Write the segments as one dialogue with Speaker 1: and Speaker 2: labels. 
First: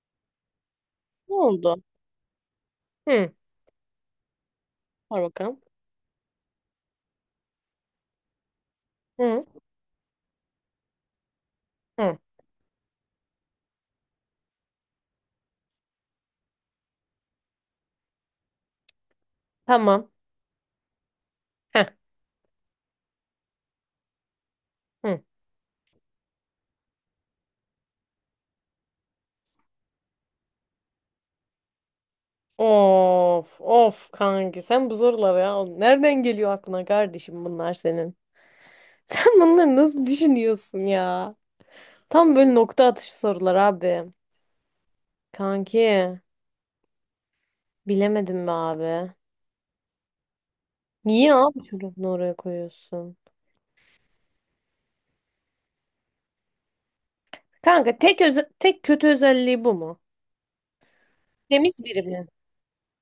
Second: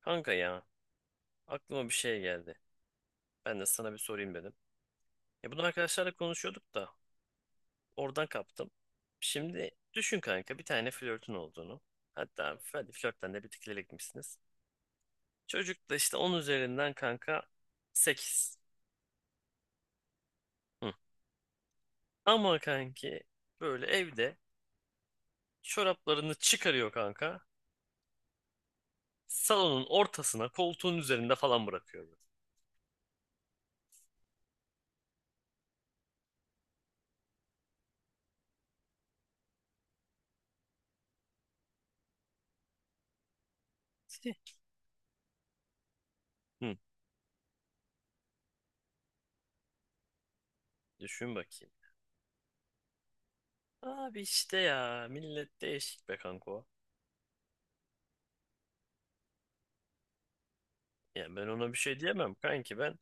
Speaker 1: Kanka ya
Speaker 2: Ne oldu?
Speaker 1: aklıma bir şey geldi.
Speaker 2: Hı.
Speaker 1: Ben de sana bir sorayım dedim.
Speaker 2: Var
Speaker 1: Ya
Speaker 2: bakalım.
Speaker 1: bunu arkadaşlarla konuşuyorduk da oradan kaptım.
Speaker 2: Hı.
Speaker 1: Şimdi düşün kanka bir tane flörtün olduğunu.
Speaker 2: Hı.
Speaker 1: Hatta hadi flörtten de bir tık ileri gitmişsiniz. Çocuk da işte 10 üzerinden kanka 8.
Speaker 2: Tamam.
Speaker 1: Hı.
Speaker 2: Heh.
Speaker 1: Ama kanki böyle evde
Speaker 2: Hı.
Speaker 1: çoraplarını çıkarıyor kanka. Salonun ortasına koltuğun üzerinde falan bırakıyor. Böyle.
Speaker 2: Of of kanki sen bu soruları ya nereden geliyor aklına kardeşim bunlar senin? Sen bunları nasıl düşünüyorsun ya? Tam böyle nokta atışı sorular abi. Kanki
Speaker 1: Hı.
Speaker 2: bilemedim be abi. Niye
Speaker 1: Düşün
Speaker 2: abi
Speaker 1: bakayım.
Speaker 2: çocuğunu oraya koyuyorsun?
Speaker 1: Abi işte ya millet değişik be kanka.
Speaker 2: Kanka tek kötü özelliği bu mu?
Speaker 1: Ya ben ona
Speaker 2: Temiz
Speaker 1: bir şey
Speaker 2: biri mi?
Speaker 1: diyemem kanki ben.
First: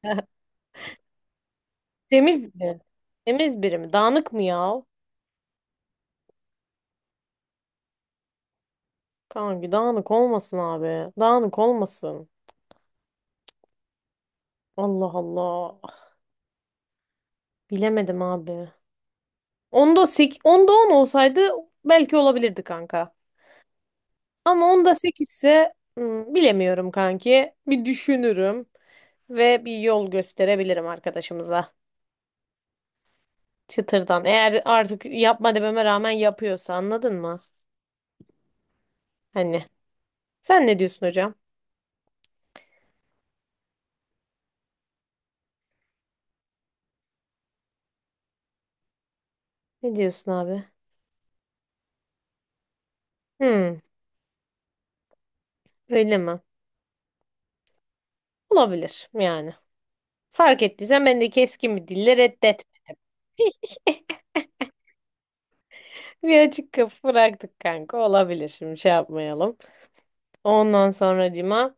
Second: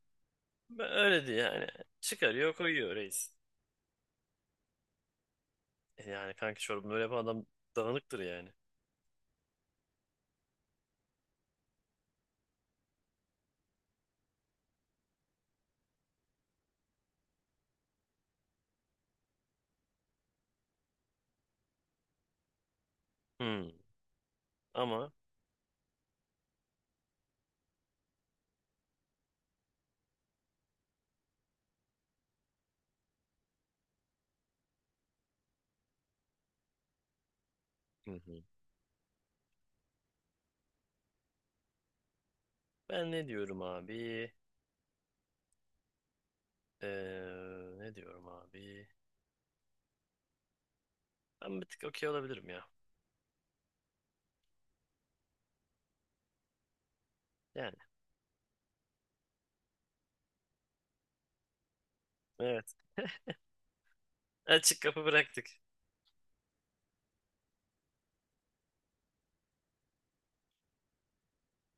Speaker 1: Ben öyle diye yani. Çıkarıyor
Speaker 2: Temiz mi?
Speaker 1: koyuyor reis.
Speaker 2: Temiz biri mi? Dağınık mı ya?
Speaker 1: E yani kanki çorabını öyle yapan adam dağınıktır yani.
Speaker 2: Kanki dağınık olmasın abi. Dağınık olmasın. Allah Allah. Bilemedim abi. Onda 8, onda 10 olsaydı belki olabilirdi kanka.
Speaker 1: Hmm.
Speaker 2: Ama onda
Speaker 1: Ama.
Speaker 2: 8 ise hmm, bilemiyorum kanki. Bir düşünürüm ve bir yol gösterebilirim arkadaşımıza. Çıtırdan. Eğer artık yapma dememe rağmen yapıyorsa anladın mı?
Speaker 1: Hı hı.
Speaker 2: Hani. Sen ne diyorsun hocam?
Speaker 1: Ben ne diyorum abi? Ee, ne diyorum abi?
Speaker 2: Ne diyorsun abi?
Speaker 1: Ben bir tık okey olabilirim ya.
Speaker 2: Hmm, öyle mi?
Speaker 1: Yani
Speaker 2: Olabilir yani. Fark ettiysen ben de keskin bir dille reddet.
Speaker 1: evet. Açık kapı bıraktık.
Speaker 2: Bir açık kapı bıraktık kanka. Olabilir şimdi şey yapmayalım. Ondan sonracıma.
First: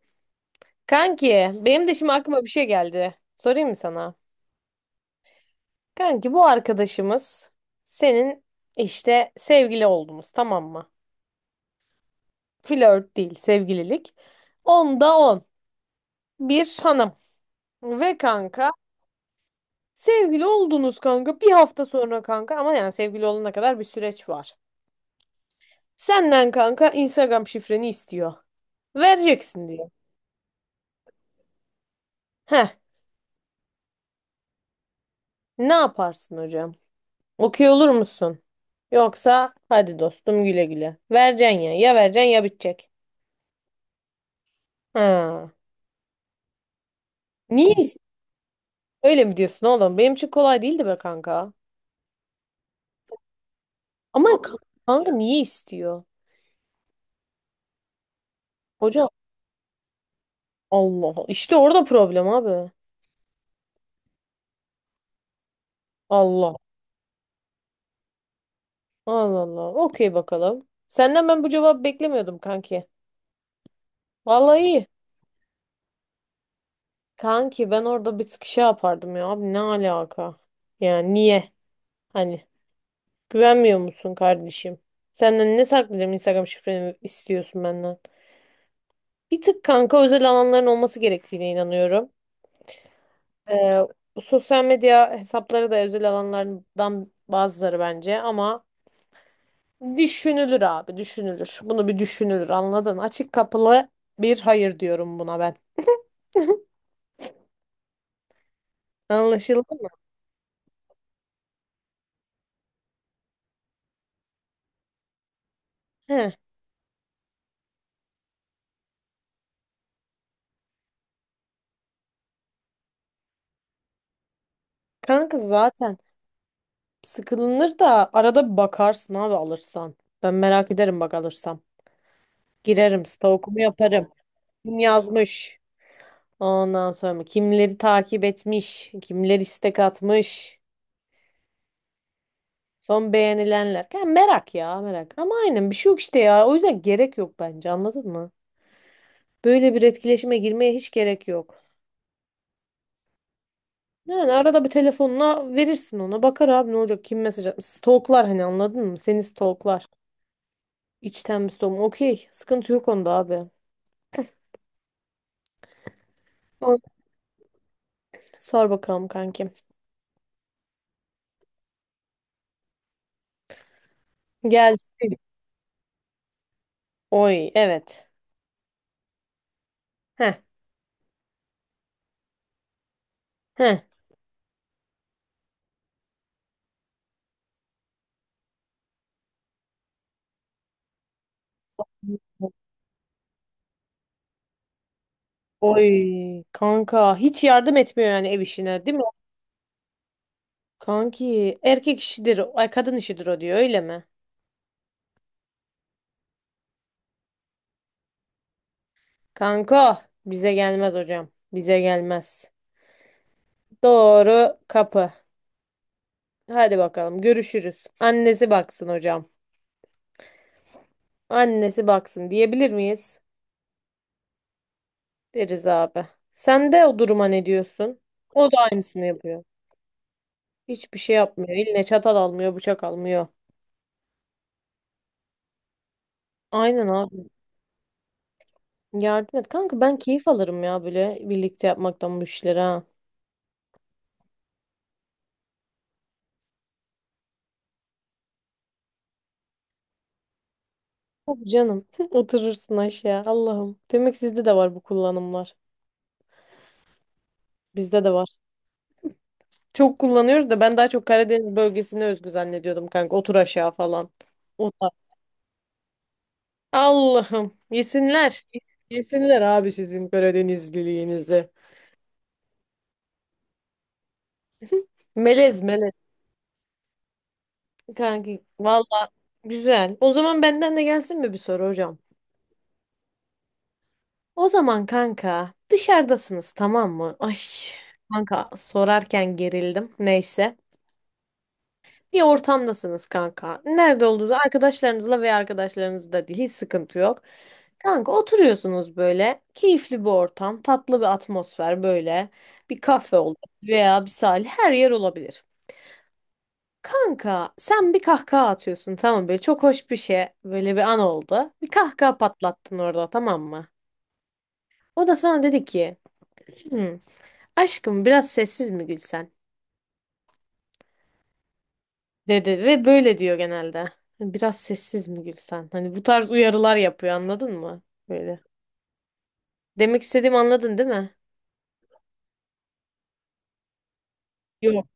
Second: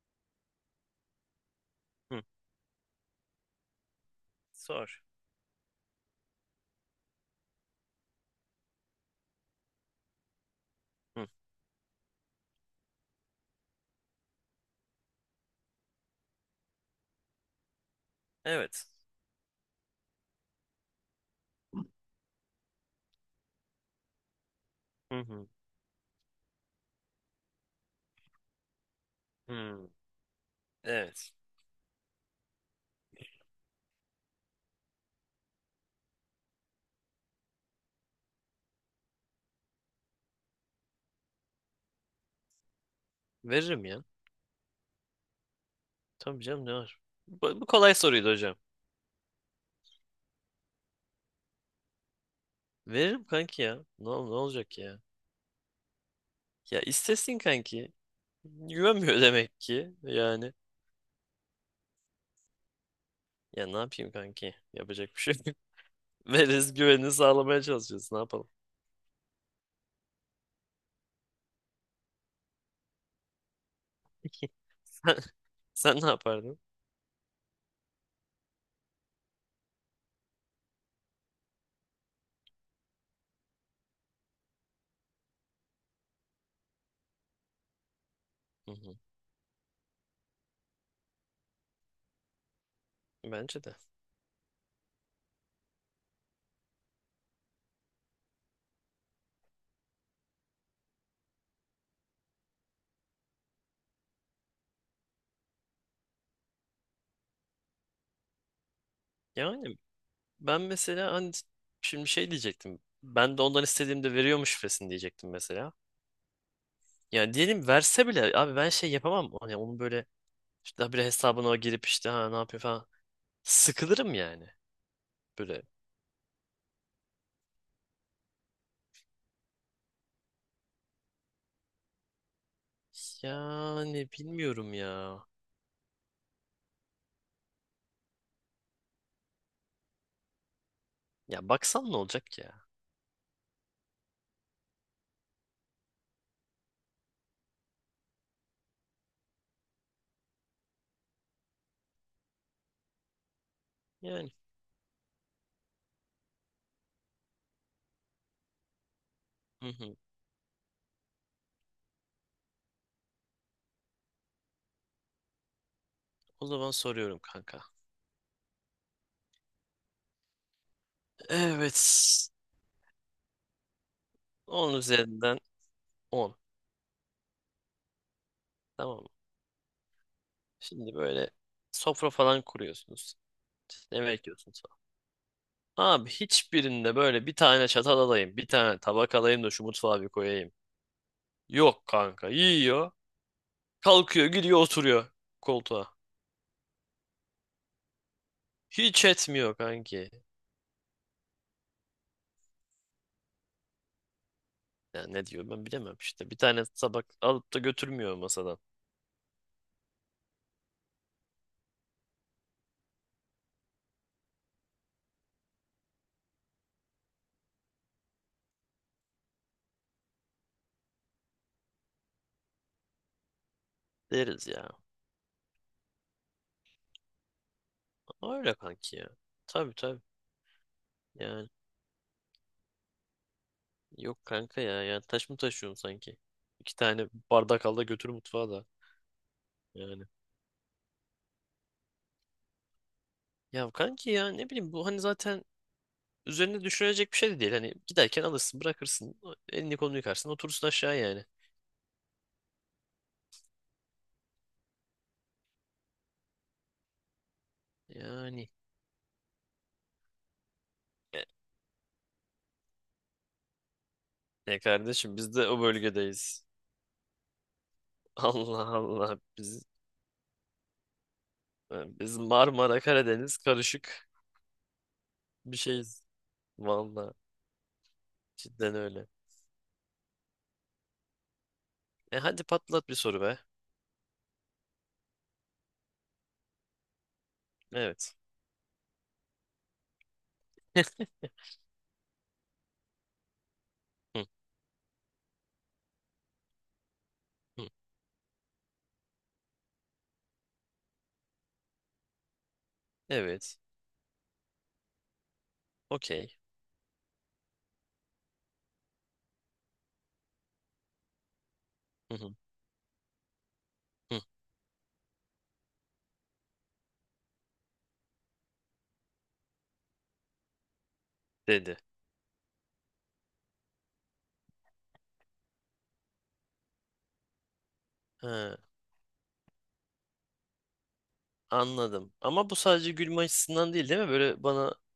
Speaker 2: Kanki benim de şimdi
Speaker 1: Hı.
Speaker 2: aklıma bir şey geldi. Sorayım mı sana?
Speaker 1: Sor.
Speaker 2: Kanki bu arkadaşımız senin işte sevgili oldunuz tamam mı?
Speaker 1: Hı.
Speaker 2: Flört değil sevgililik. Onda on. Bir hanım. Ve kanka
Speaker 1: Evet.
Speaker 2: sevgili oldunuz kanka bir hafta sonra kanka ama yani sevgili olana kadar bir süreç var.
Speaker 1: Hı hı.
Speaker 2: Senden kanka Instagram şifreni istiyor. Vereceksin diyor.
Speaker 1: Hı. Evet.
Speaker 2: Heh, ne yaparsın hocam? Okuyor olur musun? Yoksa hadi dostum güle güle. Vereceksin ya. Ya vereceksin ya bitecek.
Speaker 1: Veririm ya.
Speaker 2: Ha.
Speaker 1: Tabii canım ne var? Bu
Speaker 2: Niye
Speaker 1: kolay
Speaker 2: istiyor?
Speaker 1: soruydu hocam.
Speaker 2: Öyle mi diyorsun oğlum? Benim için kolay değildi be kanka.
Speaker 1: Veririm kanki ya. Ne, ol-
Speaker 2: Ama
Speaker 1: ne
Speaker 2: kanka,
Speaker 1: olacak ya?
Speaker 2: kanka niye istiyor?
Speaker 1: Ya istesin kanki.
Speaker 2: Hoca
Speaker 1: Güvenmiyor demek ki yani.
Speaker 2: Allah Allah. İşte orada problem abi.
Speaker 1: Ya ne yapayım kanki? Yapacak bir şey yok.
Speaker 2: Allah.
Speaker 1: Veriz güvenini sağlamaya çalışıyoruz. Ne yapalım?
Speaker 2: Allah Allah. Okey bakalım. Senden ben bu cevabı beklemiyordum kanki. Vallahi iyi.
Speaker 1: Sen, sen ne yapardın?
Speaker 2: Kanki ben orada bir sıkışa yapardım ya. Abi ne alaka? Yani niye? Hani. Güvenmiyor musun kardeşim? Senden ne saklayacağım Instagram şifreni istiyorsun benden.
Speaker 1: Hı hı.
Speaker 2: Bir tık kanka özel alanların olması gerektiğine inanıyorum.
Speaker 1: Bence de.
Speaker 2: Ee, Sosyal medya hesapları da özel alanlardan bazıları bence ama düşünülür abi düşünülür. Bunu bir düşünülür anladın. Açık kapılı bir hayır diyorum buna ben. Anlaşıldı
Speaker 1: Yani
Speaker 2: mı?
Speaker 1: ben mesela hani şimdi şey diyecektim. Ben de ondan istediğimde veriyormuş şifresini diyecektim mesela.
Speaker 2: He.
Speaker 1: Yani diyelim verse bile abi ben şey yapamam. Hani onun böyle işte daha bir hesabına o girip işte ha ne yapıyor falan. Sıkılırım yani.
Speaker 2: Kanka
Speaker 1: Böyle.
Speaker 2: zaten sıkılınır da arada bir bakarsın abi alırsan. Ben merak ederim bak alırsam. Girerim stalkumu yaparım.
Speaker 1: Yani bilmiyorum
Speaker 2: Kim
Speaker 1: ya.
Speaker 2: yazmış? Ondan sonra kimleri takip etmiş, kimler istek atmış,
Speaker 1: Ya baksan ne olacak ya?
Speaker 2: son beğenilenler. Ya merak ya merak. Ama aynen bir şey yok işte ya. O yüzden gerek yok bence anladın mı? Böyle bir etkileşime girmeye hiç gerek yok. Yani
Speaker 1: Yani.
Speaker 2: arada bir telefonla verirsin ona. Bakar abi ne olacak kim mesaj atmış. Stalklar hani anladın mı? Seni
Speaker 1: Hı
Speaker 2: stalklar.
Speaker 1: hı.
Speaker 2: İçten bir stalk. Okey. Sıkıntı yok onda abi.
Speaker 1: O zaman
Speaker 2: O-
Speaker 1: soruyorum kanka.
Speaker 2: Sor bakalım kankim.
Speaker 1: Evet. 10
Speaker 2: Gel.
Speaker 1: üzerinden 10.
Speaker 2: Oy evet.
Speaker 1: Tamam mı?
Speaker 2: Heh.
Speaker 1: Şimdi böyle sofra falan kuruyorsunuz.
Speaker 2: Heh.
Speaker 1: İşte ne bekliyorsunuz falan. Abi hiçbirinde böyle bir tane çatal alayım, bir tane tabak alayım da şu mutfağa bir koyayım. Yok kanka. Yiyor. Kalkıyor, gidiyor, oturuyor
Speaker 2: Oy
Speaker 1: koltuğa.
Speaker 2: kanka hiç yardım etmiyor yani ev işine değil mi?
Speaker 1: Hiç etmiyor kanki.
Speaker 2: Kanki erkek işidir, ay kadın işidir o diyor öyle mi?
Speaker 1: Ya ne diyor ben bilemem işte. Bir tane tabak alıp da götürmüyor masadan.
Speaker 2: Kanka bize gelmez hocam. Bize gelmez. Doğru kapı. Hadi bakalım görüşürüz. Annesi baksın hocam. Annesi baksın diyebilir miyiz?
Speaker 1: Deriz ya.
Speaker 2: Deriz abi. Sen de o duruma ne diyorsun? O
Speaker 1: Öyle
Speaker 2: da
Speaker 1: kanki
Speaker 2: aynısını
Speaker 1: ya.
Speaker 2: yapıyor.
Speaker 1: Tabii tabii.
Speaker 2: Hiçbir şey yapmıyor.
Speaker 1: Yani.
Speaker 2: Eline çatal almıyor, bıçak almıyor.
Speaker 1: Yok kanka ya. Yani taş mı taşıyorsun sanki? İki
Speaker 2: Aynen
Speaker 1: tane
Speaker 2: abi.
Speaker 1: bardak al da götür mutfağa da.
Speaker 2: Yardım et. Kanka ben
Speaker 1: Yani.
Speaker 2: keyif alırım ya böyle birlikte yapmaktan bu işlere. Ha.
Speaker 1: Ya kanki ya ne bileyim bu hani zaten üzerine düşünülecek bir şey de değil. Hani giderken alırsın bırakırsın. Elini kolunu yıkarsın oturursun aşağı yani.
Speaker 2: Tabii canım. Oturursun aşağı. Allah'ım. Demek sizde de var bu kullanımlar. Bizde de var.
Speaker 1: Yani.
Speaker 2: Çok kullanıyoruz da ben daha çok
Speaker 1: E,
Speaker 2: Karadeniz bölgesine özgü zannediyordum kanka. Otur aşağı falan.
Speaker 1: ne
Speaker 2: O tarz.
Speaker 1: kardeşim biz de o bölgedeyiz.
Speaker 2: Allah'ım. Yesinler.
Speaker 1: Allah Allah
Speaker 2: Yesinler
Speaker 1: biz
Speaker 2: abi sizin Karadenizliliğinizi.
Speaker 1: e, biz Marmara Karadeniz karışık bir
Speaker 2: Melez melez.
Speaker 1: şeyiz. Vallahi
Speaker 2: Kanki
Speaker 1: cidden öyle.
Speaker 2: valla güzel. O zaman benden de gelsin mi bir soru hocam?
Speaker 1: E hadi patlat bir soru be.
Speaker 2: O zaman kanka dışarıdasınız tamam mı? Ay
Speaker 1: Evet.
Speaker 2: kanka sorarken gerildim. Neyse. Bir ortamdasınız kanka. Nerede
Speaker 1: Hı,
Speaker 2: olduğunuz arkadaşlarınızla veya arkadaşlarınızla değil hiç sıkıntı yok.
Speaker 1: hı.
Speaker 2: Kanka oturuyorsunuz böyle. Keyifli bir ortam, tatlı bir atmosfer böyle. Bir kafe olur
Speaker 1: Evet.
Speaker 2: veya bir sahil her yer olabilir.
Speaker 1: Okey.
Speaker 2: Kanka sen bir kahkaha atıyorsun tamam böyle çok hoş bir şey böyle bir an oldu. Bir
Speaker 1: Hı,
Speaker 2: kahkaha
Speaker 1: hı,
Speaker 2: patlattın orada tamam mı?
Speaker 1: hı.
Speaker 2: O da sana dedi ki "Hmm, aşkım biraz sessiz mi gülsen?"
Speaker 1: Dedi.
Speaker 2: Dedi ve böyle diyor genelde. Hani biraz sessiz mi gülsen? Hani bu tarz uyarılar yapıyor anladın mı? Böyle.
Speaker 1: He,
Speaker 2: Demek istediğimi anladın değil mi?
Speaker 1: anladım. Ama bu sadece gülme açısından değil değil mi? Böyle bana
Speaker 2: Yok.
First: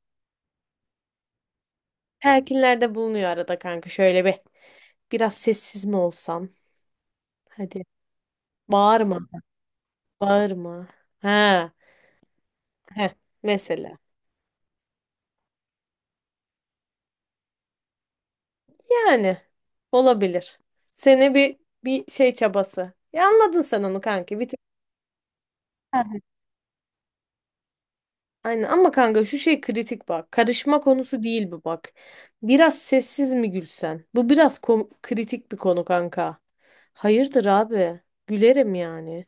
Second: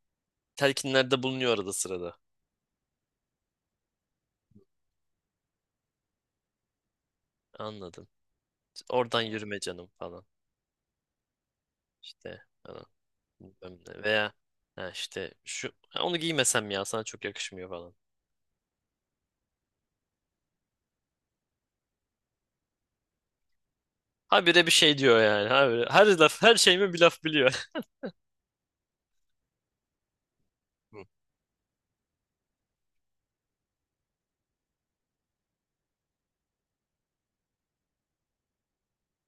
Speaker 1: telkinlerde bulunuyor arada sırada.
Speaker 2: Telkinlerde bulunuyor arada kanka şöyle bir. Biraz sessiz mi olsam? Hadi.
Speaker 1: Anladım. İşte
Speaker 2: Bağırma.
Speaker 1: oradan yürüme canım falan.
Speaker 2: Bağırma. Ha.
Speaker 1: İşte falan.
Speaker 2: Heh.
Speaker 1: Bilmem
Speaker 2: Mesela.
Speaker 1: ne. Veya ha işte şu, "Ha, onu giymesem ya sana çok yakışmıyor falan."
Speaker 2: Yani. Olabilir. Seni bir şey çabası. Ya anladın sen onu kanki. Bir
Speaker 1: Habire bir şey diyor yani. Habire, her
Speaker 2: tık.
Speaker 1: laf her şeyime bir laf biliyor.
Speaker 2: Aynen ama kanka şu şey kritik bak. Karışma
Speaker 1: Hı.
Speaker 2: konusu değil bu bak. Biraz sessiz mi gülsen? Bu biraz kritik bir konu kanka. Hayırdır abi? Gülerim yani.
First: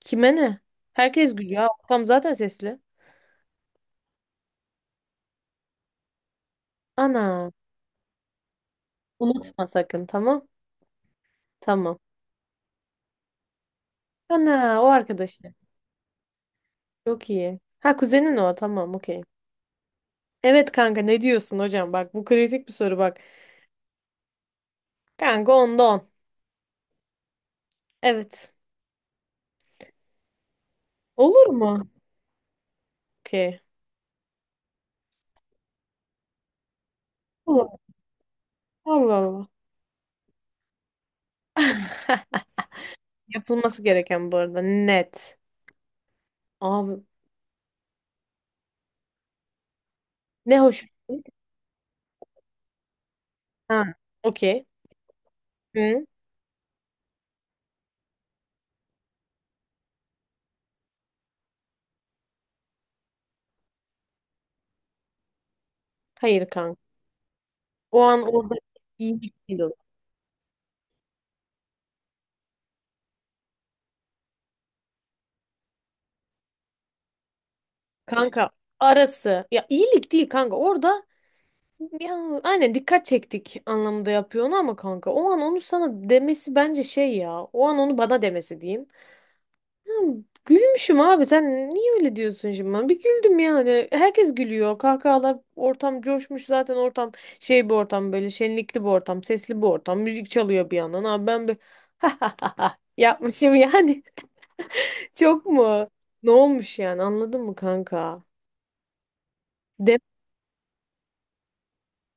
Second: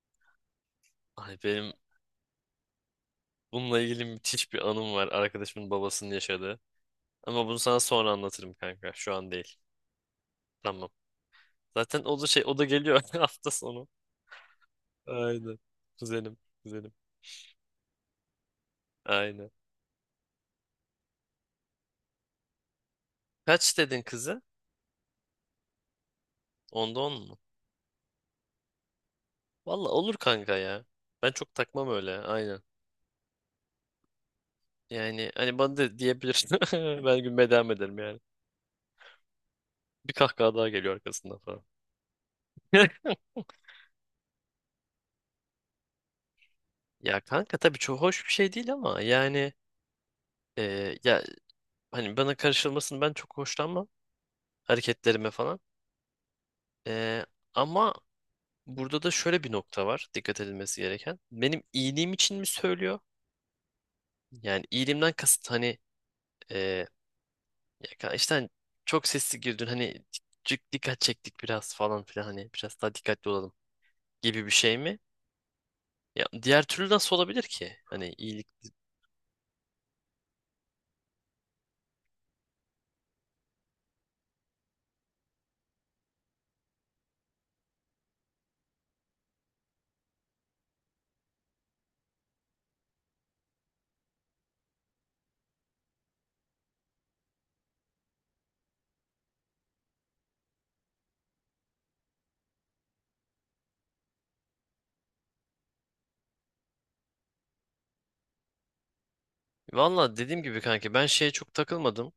Speaker 2: Kime ne? Herkes
Speaker 1: Ay
Speaker 2: gülüyor.
Speaker 1: benim
Speaker 2: Tam zaten sesli.
Speaker 1: bununla ilgili müthiş bir anım var. Arkadaşımın babasının yaşadığı. Ama
Speaker 2: Ana.
Speaker 1: bunu sana sonra anlatırım kanka. Şu an değil.
Speaker 2: Unutma sakın tamam?
Speaker 1: Tamam.
Speaker 2: Tamam.
Speaker 1: Zaten o da geliyor hafta sonu.
Speaker 2: Ana o arkadaşı.
Speaker 1: Aynen. Güzelim. Güzelim.
Speaker 2: Çok iyi. Ha kuzenin o tamam okey.
Speaker 1: Aynen.
Speaker 2: Evet kanka ne diyorsun hocam? Bak bu kritik bir soru bak.
Speaker 1: Kaç dedin kızı?
Speaker 2: Kanka onda on.
Speaker 1: 10'da 10 mu?
Speaker 2: Evet.
Speaker 1: Valla olur kanka ya. Ben
Speaker 2: Olur
Speaker 1: çok
Speaker 2: mu?
Speaker 1: takmam öyle. Aynen.
Speaker 2: Okey.
Speaker 1: Yani hani bana da diyebilirsin. Ben gülmeye
Speaker 2: Olur.
Speaker 1: devam ederim yani.
Speaker 2: Allah Allah.
Speaker 1: Bir kahkaha daha geliyor arkasından falan.
Speaker 2: Yapılması gereken bu arada net. Abi
Speaker 1: Ya kanka tabii çok hoş bir şey değil ama yani
Speaker 2: ne hoş.
Speaker 1: ya hani bana karışılmasını ben çok
Speaker 2: Ha,
Speaker 1: hoşlanmam
Speaker 2: okey.
Speaker 1: hareketlerime falan.
Speaker 2: Hı?
Speaker 1: E, ama burada da şöyle bir nokta var dikkat edilmesi gereken. Benim iyiliğim için mi söylüyor? Yani iyiliğimden kasıt hani
Speaker 2: Hayır kanka.
Speaker 1: e, Ya
Speaker 2: O
Speaker 1: kanka
Speaker 2: an
Speaker 1: işte hani
Speaker 2: orada
Speaker 1: çok
Speaker 2: iyilik
Speaker 1: sesli
Speaker 2: değil
Speaker 1: girdin
Speaker 2: olur.
Speaker 1: hani cık dikkat çektik biraz falan filan hani biraz daha dikkatli olalım gibi bir şey mi? Ya diğer türlü nasıl olabilir ki? Hani iyilik.
Speaker 2: Kanka arası. Ya iyilik değil kanka. Orada ya, aynen dikkat çektik anlamında yapıyor onu ama kanka. O an onu sana demesi bence şey ya. O an onu bana demesi diyeyim. Gülmüşüm abi sen niye öyle diyorsun şimdi bana? Bir güldüm yani. Herkes gülüyor. Kahkahalar ortam coşmuş zaten ortam şey bir ortam böyle şenlikli bir ortam, sesli bir ortam. Müzik çalıyor bir yandan. Abi ben bir yapmışım yani. Çok mu? Ne olmuş yani anladın mı kanka? De
Speaker 1: Valla dediğim gibi kanka ben şeye çok takılmadım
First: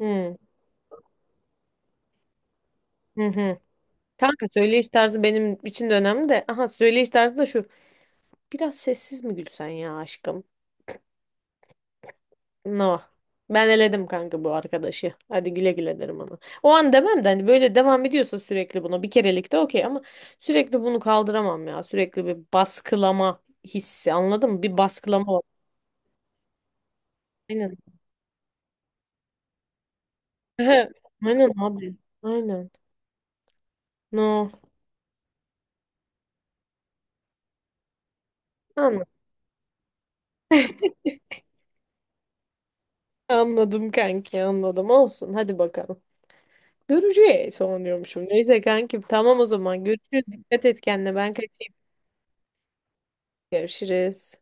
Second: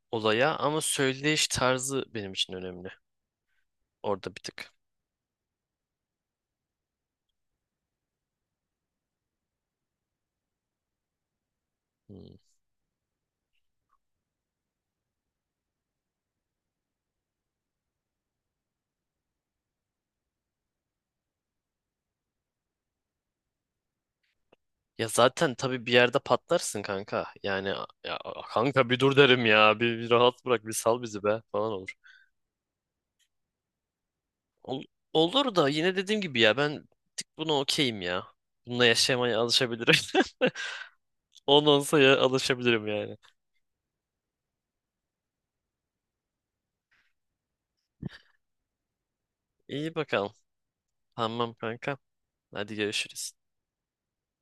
Speaker 2: hı.
Speaker 1: olaya ama söyleyiş tarzı benim için önemli.
Speaker 2: Hı hı.
Speaker 1: Orada bir
Speaker 2: Kanka
Speaker 1: tık.
Speaker 2: söyleyiş tarzı benim için de önemli de. Aha söyleyiş tarzı da şu. Biraz sessiz mi gülsen ya aşkım?
Speaker 1: Hmm.
Speaker 2: No. Ben eledim kanka bu arkadaşı. Hadi güle güle derim ona. O an demem de hani böyle devam ediyorsa sürekli buna bir kerelik de okey ama sürekli bunu kaldıramam ya. Sürekli bir baskılama hissi anladın mı? Bir
Speaker 1: Ya
Speaker 2: baskılama var.
Speaker 1: zaten tabii bir yerde patlarsın kanka. Yani
Speaker 2: Aynen.
Speaker 1: ya, kanka bir dur derim ya. Bir rahat bırak bir
Speaker 2: Ehe,
Speaker 1: sal bizi be
Speaker 2: aynen
Speaker 1: falan
Speaker 2: abi.
Speaker 1: olur.
Speaker 2: Aynen. No.
Speaker 1: Ol- olur da yine dediğim gibi ya ben bir tık buna okeyim ya. Bununla
Speaker 2: Anladım.
Speaker 1: yaşamaya alışabilirim. 10 olsa alışabilirim yani.
Speaker 2: Anladım kanki anladım. Olsun hadi bakalım. Göreceğiz onu diyormuşum. Neyse kankim tamam o zaman
Speaker 1: İyi
Speaker 2: görüşürüz.
Speaker 1: bakalım.
Speaker 2: Dikkat et kendine ben
Speaker 1: Tamam
Speaker 2: kaçayım.
Speaker 1: kanka. Hadi görüşürüz.
Speaker 2: Görüşürüz.